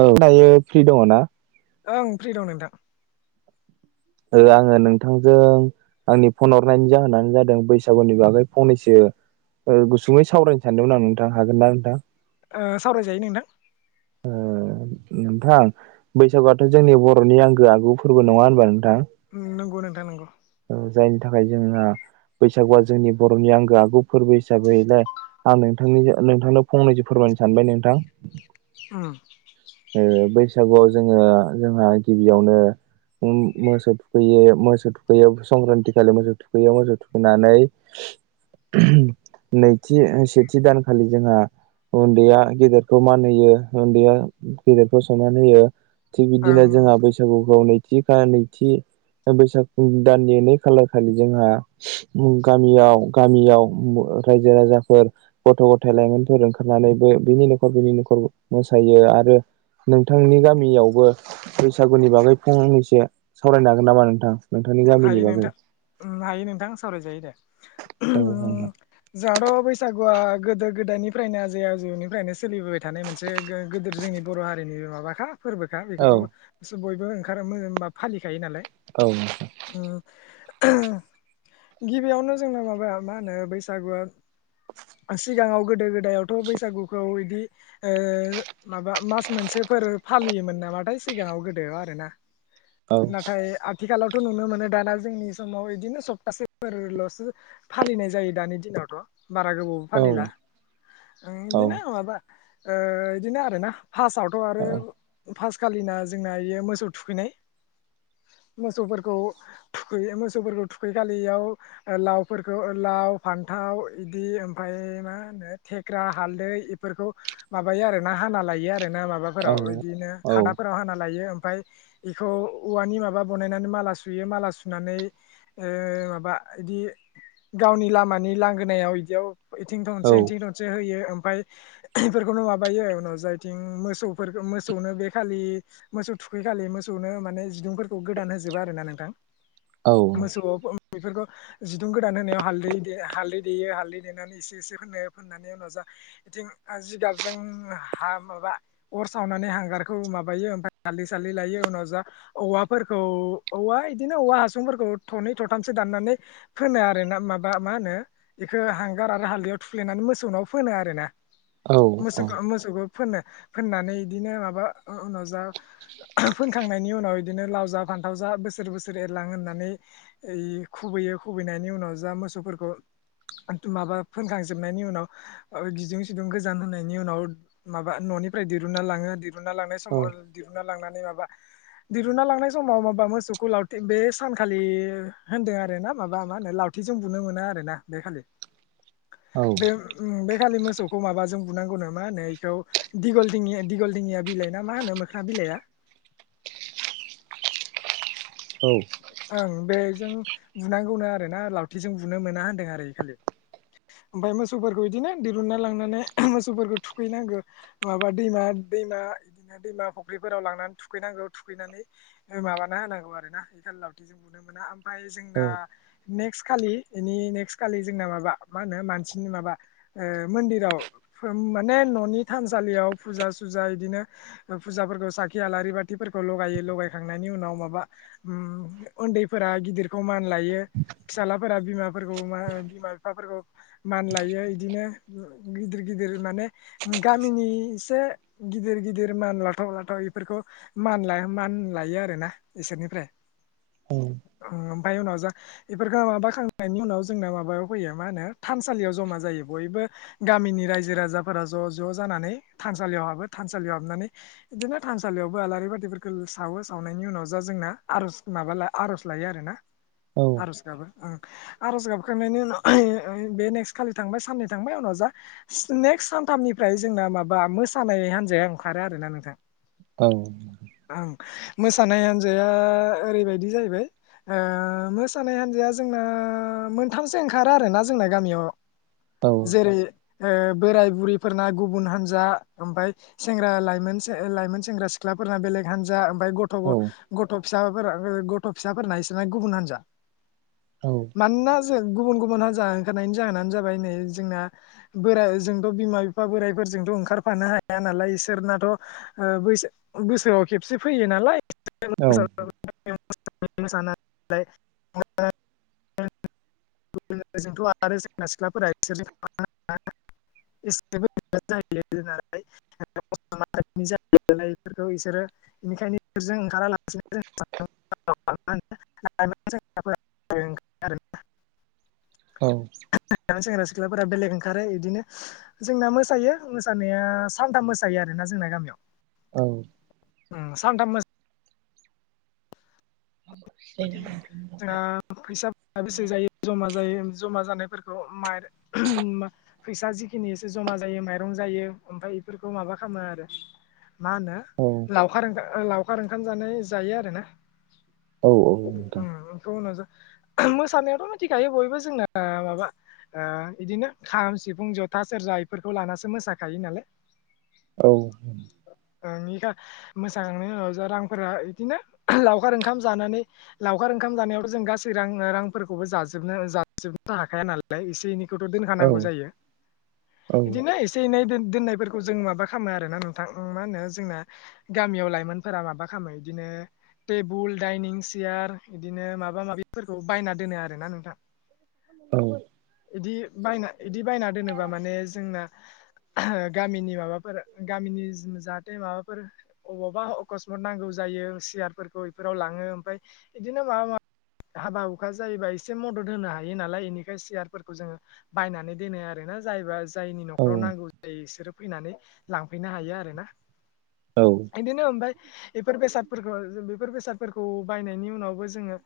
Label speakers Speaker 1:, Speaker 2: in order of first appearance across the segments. Speaker 1: औ दायो फ्रि दङ' ना?
Speaker 2: ओं फ्रि दं नोंथां।
Speaker 1: ओ आङो नोंथांजों आंनि फन हरनायनि जाहोनानो जादों बैसागुनि बागै फंनैसो ओ गुसुङै सावरायनो सानदोंमोन आं नोंथां हागोन ना नोंथां
Speaker 2: ओ सावरायजायो नोंथां।
Speaker 1: ओ नोंथां। बैसागुआथ' जोंनि बर'नि आंगो आगु फोरबो नङा होनबा नोंथां।
Speaker 2: उम नंगौ नोंथां नंगौ।
Speaker 1: ओ जायनि थाखाय जोङा बैसागुवा जोंनि बर'नि आंगो आगु फोरबो हिसाबैलाय आं नोंथांनि नोंथांनो फंनैसो फोरमाय नो सानबाय नोंथां।
Speaker 2: उम।
Speaker 1: ओ बैसागुआव जोङो जोंहा गिबियावनो ओम मोसौ थुखैयो मोसौ थु खैयो संक्रान्ति खालि मोसौ थुखैयो मोसौ थुखैनानै नैथि सेथि दानखालि जोंहा उन्दैया गेदेरखौ मान होयो उन्दैया गेदेरखौ सनमान होयो थिग
Speaker 2: ओं
Speaker 1: बिदिनो जोंहा
Speaker 2: नंगौ
Speaker 1: बैसागुखौ नैथि खा नैथि ओ बैसा [unintelligible] दाननि नै खालार खालि जोंहा गामियाव गामियाव रायजो राजा फोर गथ' गथाय लाइमोनफोर ओंखारनानैबो बिनि न'खर बिनि न'खर मोसायो आरो नोंथांनि गामियावबो बैसागुनि बागै फंनैसो सावरायनो हागोन नामा नोंथां? नों गामिनि बागै
Speaker 2: ओम हायो नोंथां सावरायजायो दे।
Speaker 1: औ नोंथां
Speaker 2: उम जोंहाथ' बैसा गुआ गोदो गोदायनिफ्रायनो आजै आजौनिफ्रायनो सोलिबोबाय थानाय मोनसे गो-गोदोर जोंनि बर' हारिनि माबाखा फोरबोखा
Speaker 1: औ
Speaker 2: बेखौथ' जों बयबो ओंखारो मो एबा फालिखायो नालाय।
Speaker 1: औ।
Speaker 2: ओ [unintelligible] गिबियावनो जोंना माबाया मा होनो बैसागुआ सिगाङाव गोदो गोदायावथ' बैसागुखौ इदि ओ माबा मास मोनसे फोर फालियोमोन नामाथाय सिगाङाव गोदो आरो ना।
Speaker 1: औ
Speaker 2: नाथाय आथिखालाव थ' नुनो मोनो दाना जोंनि समाव इदिनो सप्तासेफोरल'सो फालिनाय जायो दानि दिनावथ'। बारा गोबावबो फालि
Speaker 1: औ
Speaker 2: ला। ओ
Speaker 1: औ
Speaker 2: इदिनो माबा ओ इदिनो आरो ना। फासावथ'
Speaker 1: औ
Speaker 2: आरो फास खालिना जोंना इयो मोसौ थुखैनाय। मोसौफोर
Speaker 1: [inaudible]
Speaker 2: थुखैयो। मोसौफोरखौ थुखै खालि इयाव लावफोरखो लाव फान्थाव इदि ओमफाय ओइ मा होनो थेख्रा हालदै इफोरखौ माबायो आरो ना हाना लायो आरो ना माबाफोराव बिदिनो
Speaker 1: औ
Speaker 2: खादाफोराव हाना लायो ओम फाय इखौ औवानि माबा बनानै माला सु सुयो माला सुनानै ओ माबा इदि गावनि लामानि लांगोनायाव इदियाव इथिं
Speaker 1: औ
Speaker 2: थनसे इथिं थनसे होयो ओम फाय [unintelligible] इफोरखौनो माबायो उनाव जायथिं मोसौफोर मोसौनो बे खालि मोसौ थुखैखालि मोसौनो माने जिदुंफोरखौ गोदान होजोबो आरो ना नोंथां। मोसौ [unintelligible] बेफोरखौ जिदुं गोदान होनायाव हालदै हालदै देयो हालदै देनानै एसे एसे फोन फोननानै उनाव जा बिथिं जिगाबजों हा माबा अर सावनानै हांगारखौ माबायो ओमफ्राय हाललि साललि लायो उनाव जा औवाफोरखौ औवा बिदिनो औवा हासुंफोरखौ थनै थथामसो दाननानै फोनो आरो ना माबा मा होनो बेखौ हां गार आरो हालदयाव थुख्लेनानै मोसौनाव फोनो आरोना
Speaker 1: औ औ
Speaker 2: मोसौखौ मोसौखौ फोननो फोननानै बिदिनो माबा उनाव जा फोनखांनायनि उनाव बिदिनो लाव जा फा फानथाव जा बसोर बोसोर सोर एरलां होननानै खुबैयो खुबैनायनि उनाव जा मोसौफोरखौ माबा फोनखांजोबनायनि उनाव गिदुं सिदुं गोजान होनायनि उनाव माबा न'निफ्राय दिरुनना लाङो दि लांनाय समाव दिरुना लांनानै मा दिरुना लांनाय समाव माबा मोसौखौ लाव थि बे सानखालि होन्दों आरो ना माबा मा होनो लावथिजों बुनो मोना आरोना बे खालि। बे बे खाालि मोसौखौ माबाजों बुनांगौनो मा होनो बेखौ दिगल दिङि दिगलदिंङिया बिलाइ ना मा होनो मोखना बिलाइआ
Speaker 1: [inaudible] औ
Speaker 2: ओं बेजों बुनांगौनो आरोना लावथिजों बुनो मोना होन्दों आरो खालि ओमफफ्राय मोसौफोरखौ बिदिनो दिरुनना लांनानै मोसौफोरखौ थुखैनांगौ माबा दैमा दैमा बिदिनो दैमा फुख्रिफोराव लांनानै थुखैनांगौ थुखैनानै माबाना होनांगौ आरो ना बे खााल नुनो मोना मफ्राय जोंना नेक्स खालि इनि नेक्स खालि जोंना माबा मा होनो मा मानसिनि माबा ओ मन्दिराव माने ननि थानसालियाव फुजा थुजा इदिनो ओ फुजाफोरखौ साखि आलारि बाथिफोरखौ लगायो लगायखांनायनि उनाव माबा उन्दैफोरा गिदिरखौ मान लायो फिसााजलाफोरा बिमाफोरखौ मा बिमा बिफाफोरखौ मान लायो बिदिनो गिदिर गिदिर माने गामिनिसे गिदिर गिदिर मान लाथाव लाथाव बेफोरखौ मान लाया मान लायो आरोना इसोरनिफ्राय
Speaker 1: औ
Speaker 2: ओमफफ्राय उनाव जा बेफोरखौ माबाखांनायनि उनाव जोंना माबायाव फैयो मा होनो थानसालियाव जमा जायो ज बयबो गामिनि रायजो राजाफोरा ज' ज' जानानै थानसालियाव हाबो थानसालियाव हाबनानै बिदिनो थानसालियावबो आलारि बाथिफोरखौ सावो सावनायनि उनाव जा जोंना आर'ज माबा आर'ज लायो आरोना आर'ज गाबो उम आर'ज गाबखांनायनि उनाव बे नेक्स्ट खालि थांबाय साननै थांबाय उनाव जा नेक्स नेक्स्ट सानथामनिफ्राय जोंना माबा मोसानाय हान्जाया ओंखारो आरोना नोंथां
Speaker 1: औ
Speaker 2: ओं मोसानाय हान्जाया ओरैबायदि जाहैबाय ओ मोसानाय हान्जाया जोंना मोनथामसो ओंखारो आरोना जोंना गामियाव जेरै ओ बोराय बुरैफोरना गुबुन हान्जा ओमफ्राय सेंग्राइ लाइमोन से लाइमोन सेंग्रा सिख्ला बेलेग हानजा उमफाय गथ' गथ' फिसा गथ' फिसाफोर नायसोरा गुबुन हान्जा मानोना गुबुन गुबुन हानजा ओंखारनायनि जाहोनानो जाबाय नै जोंना बोर जोंथ' बिमा बिफा बोरायफोर जोंथ' ओंखारफानो हाया नालाय इसोरनाथ 'ओ बोस-बोसोराव खेबसे फैयो नालाय [inaudible]
Speaker 1: [inaudible]
Speaker 2: [unintelligible] गुब जोंथ' आरो सेंना सिख्लाफोरा बिसोर था [unintelligible] [unintelligible] बेनिखायनोजों ओंखाराला [unintelligible] [unintelligible]
Speaker 1: औ
Speaker 2: सेंग्रा सिख्ला सिख्लाफोरा बेलेग ओंखारो इदिनो जोंना मोसायो मोसानाया सानथाम मोसायो आरोना जोंना गामियाव।
Speaker 1: औ।
Speaker 2: ओम सानथाममो [unintelligible] जोंहा फैसाफोरा बेसे जायो जमा जायो जमा जानायफोर खौ [unintelligible] फैसा जिखिनि एसे जमा जायो माइरं जायो ओमफ्राय बेफोरखौ माबा खा मो आरो। मा होनो लावखार ओंखा लावखार ओंखाम जानाय जायो आरो ना।
Speaker 1: औ औ नोंथां।
Speaker 2: मोसानायाथ' मिथिखायो बयबो जोंना माबा आ बिदिनो खाम, सिफुं, जथा, सेरजा बेफोरखौ लानासो मोसाखायो नालाय।
Speaker 1: औ।
Speaker 2: नोंनिखा मोसांनायनि उनाव जा रांफोरा इदिनो लावखार ओंखाम जानानै लावखार ओंखाम जानायावथ' जों गासै रां रांफोरखौबो जाजोबनो जाजोबनो हाखाया नालाय एसे एनै खौथ' दोनखानांगौ जायो। इदिनो एसे एनै दोन दोननायफोरखौ जों माबा खामो आरो ना नोंथां मा होनो जोंना गामियाव लाइमोनफोरा माबा खामो इदिनो टेबोल डाइनिं सियार इदिनो माबा माबिफोरखौ बायना दोनो आरोना नोंथां।
Speaker 1: औ।
Speaker 2: इदि बायना इदि बायना दोनोबा माने जोंना गामिनि माबाफोर गामिनि जाहाथे माबाफोर अबावबा अकसमत नांगौ जायो सियारफोरखौ बेफोराव लाङो ओमफाय इदिनो माबा मा हाबा हुखा जायोबा एसे मदद होनो हायो नालाय, एनिखाय सियारफोरखौ जोङो बायनानै दोनो आरो। जायबा जायनि न'खराव नांगौ जायो बिसोरो फैनानै लांफैनो हायो आरो ना। इदिनो ओमफ्राय बेफोर बेसादफोरखौ बेफोर बेसादफोर बायनायनि उनावबो जोङो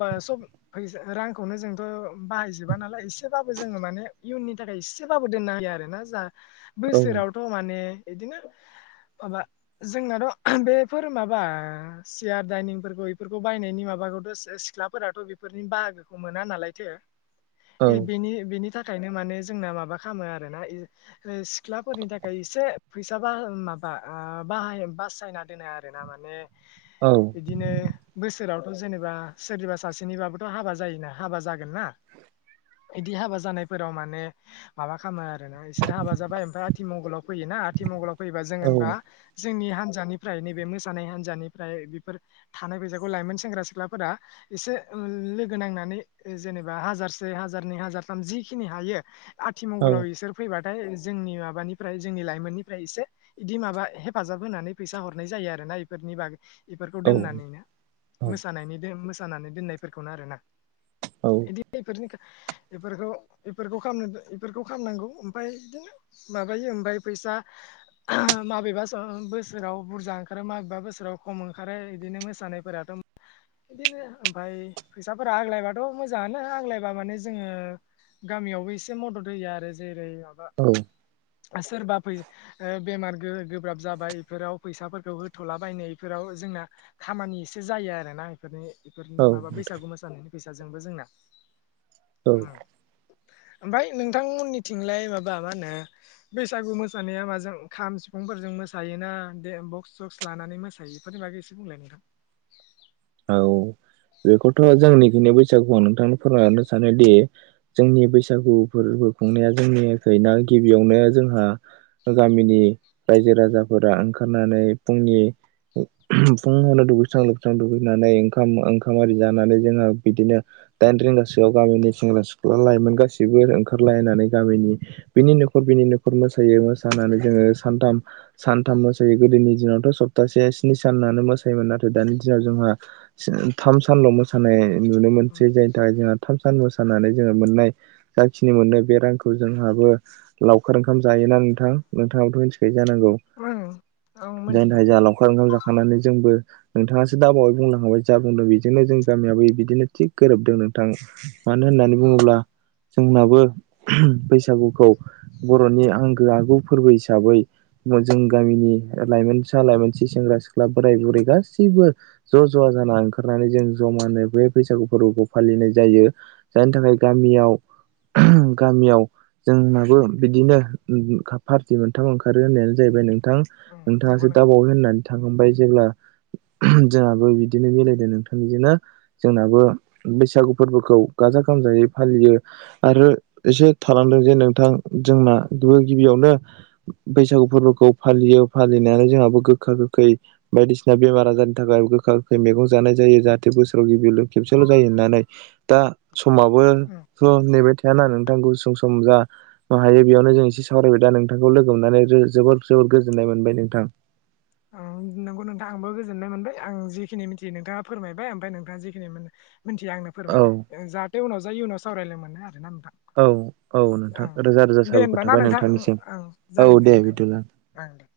Speaker 2: बा सब फैसा रांखौनो जोंथ' बाहायजोबा नालाय एसे एसेबाबो जोङो माने इयुननि थाखाय एसेबाबो दोनना होयो आरो ना जा बोसोरावथ' माने एदिनो माबा जोंनाथ' बेफोर माबा सियार दाइनिंफोरखौ बेफोरखौ बायनायनि माबाखौथ' सिख्लाफोराथ' बेफोरनि बाहागोखौ मोना नालायथो इ बेनि बेनि था खायनो माने जोंना माबा खालामो आरोना सिख्लाफोरनि थाखाय एसे फैसा बा माबा आ आ बाहाय बासायना दोनो आरो ना माने बिदिनो बोसोरावथ' जेनेबा सोरनिबा सासेनिबाबोथ' हाबा जायोना हाबा जागोन ना। इदि हाबा जानायफोराव माने माबा खालामो आरोना इसोर हाबा जाबाय ओमफ्राय आथिमंगलाव फैयो ना आथि मंगलाव फेबा जों होनबा जोंनि हान्जानिफ्राय नैबे मोसानाय हानजानिफ्राय बेफोर थानाय फैसा खौ लाइमोन सेंग्रा सिख्लाफोरा एसे लोगो नांनानै जेनेबा हाजारसे हारनै हाजार थाम जिखिनि हायो, आथिमंगलाव बिसोर फैबा थाय जोंनि माबानिफ्राय जोंनि लाइमोननिफ्राय एसे बिदि माबा हेफाजाब होनानै फैसा हरनाय जायो आरो ना इफोरनि बागै इफोरखौ दोननानैनो। मोसानायनि मोसानानै दोननायफोरखौनो आरो ना। इदि एफोरनि खो इफोरखौ इफोरखौ खामनो इफोरखौ खालामनांगौ ओमफाय बिदिनो माबायो ओमफाय फै सा माबेबा बोसोराव बुरजा ओंखारो माबेबा बोसोराव खम ओंखारो इदिनो मोसानाय फोराथ' बिदिनो ओमफाय फैसाफोरा आग्लायबाथ' मोजाङानो आग्लायबा माने जोङो गामियावबो एसे मदद होयो आरो। जेरै माबा सोरबा फै बेमार गो-गोब्राब जाबाय इफोराव फैसाफोरखौ होथ'लाबायनाय इफोराव जोंना खामानि ए से जायो आरोना इफोरनि इफोरनि माबा बैसागु मोसानायनि फैसाजोंबो जोंना।
Speaker 1: औ।
Speaker 2: ओमफाय नोंथांमोननिथिंलाय माबा मा होनो बैसागु मोसानाया माजों खाम सिफुंफोरजों मोसायोना बक्स जक्स लानानै मोसायोफोर लाग एसे बुंलाय नदां
Speaker 1: औ बेखौथ' जोंनिखिनि बैसागुखौ आं नोंथांनो फोरमायलरनो सानोदि जोंनि बैसागुफोर खुंनाया जोंनिफ्राया गिबियावनो जोंहा गामिनि रायजो राजाफोरा ओंखारनानै फुंनि फुावनो दुगैस्रां लोबस्रां दुगै ओंखाम आरि जानानै जोंहा बिदिनो दाइन रिंगासोआव गामिनि सेंग्रा सिख्ला लाइ गासिबो ओंखारलायनानै गामिनि बिनि न'खर बिनि न'खर मोसायो मोसानानै जोङो सथाम सानथाम मोसायो गोदोनि दिनावथ' सप्तासे स्नि सानानो मोसायोमोन नाथाय दानि दिनाव जोंहा थाम सानल' मोसानाय नुनो मोनसै जायनि थाखाय जोंहा थाम मोसानानै जोङो मोननाय जाखिनि मोनो बे रांखौ जोंहाबो लावखार ओंखाम जायोनानै नोंथां नोंथाङाथ' मिथिखायो जायनि
Speaker 2: आं मोनथियो
Speaker 1: थाखाय जों
Speaker 2: नोंथां
Speaker 1: लाखार ओंखाम जाखांनानै जोंबो नोंथाङासो दाबाव बुंलां हाबबाय जा बुंदों बेजोंनो जों गामियाबो बिदिनो थिग गोरोबदों नोंथां मानो होननानै बुङोब्ला जोंनाबो बैसागुखौ बर'नि आंगो आगु फोरबो हिसाबै जों गामिनि लाइमोनि लाइमोन सि सेंग्रा सिख्ला बोराय बुरै गासैबो ज' ज'वा जाना ओंखारनानै जों जमानो बे बैसागु फोरबोखौ फालिनाय जायो जायनि थाखाय गामि बेयाव गामियाव जोंनाबो बिदिनो पार्टि मोनथाम ओंखारो होननायानो जाहैबाय नों नोंथां
Speaker 2: नंगौ
Speaker 1: नोंथाङासो दाबावै होननानै थांखांबाय जेब्ला जोंहाबो बिदिनो मिलायदों नोंथां बिजोंनो जोंनाबो बैसागु फोरबोखौ गाजा गोमजायै फालियो आरो एसे थालांदों जे नोंथां जोंना गि गिबियावनो बैसागु फोरबोखौ फालियो फालिनायनानै जोंहाबो गोखा गोखै बायदिसिना बेमार आजार थाखाय गोखा गोखै मैगं जानाय जायो जाहाथे बोसोराव गिबिल खेबसेल' जायो होननानै दा समाबोथ' नेबाय थाया ना नोंथां नोंथ गुसुं सम ज हायो बेयावनो जों एसे सावरायबाय दा नोंथांखौ लोगो मोननानै जबोद जबोद गोजोननाय मोनबाय नोंथां
Speaker 2: नोंगौ नोंथाङा आंबो गोजोननाय मोनबाय आं जिखिनि मिथियो नोंथाङा फोरमायबाय ओमफ्राय नोंथाङा जिखिनि मोनो मिथिया आंनो
Speaker 1: औ
Speaker 2: फोरमायबाय जाहाथे उनाव जाय इ उनाव सावरायलाय मोनो आरोना
Speaker 1: औ औ नोंथां
Speaker 2: ओं
Speaker 1: रोजा रोजा
Speaker 2: दे
Speaker 1: साबायखर
Speaker 2: हबा ना
Speaker 1: थाबाय
Speaker 2: नोंथां
Speaker 1: नोंथांनिसिम
Speaker 2: ओं
Speaker 1: औ
Speaker 2: जागोन दे नोंथां दे
Speaker 1: बिदिब्ला
Speaker 2: ओं दे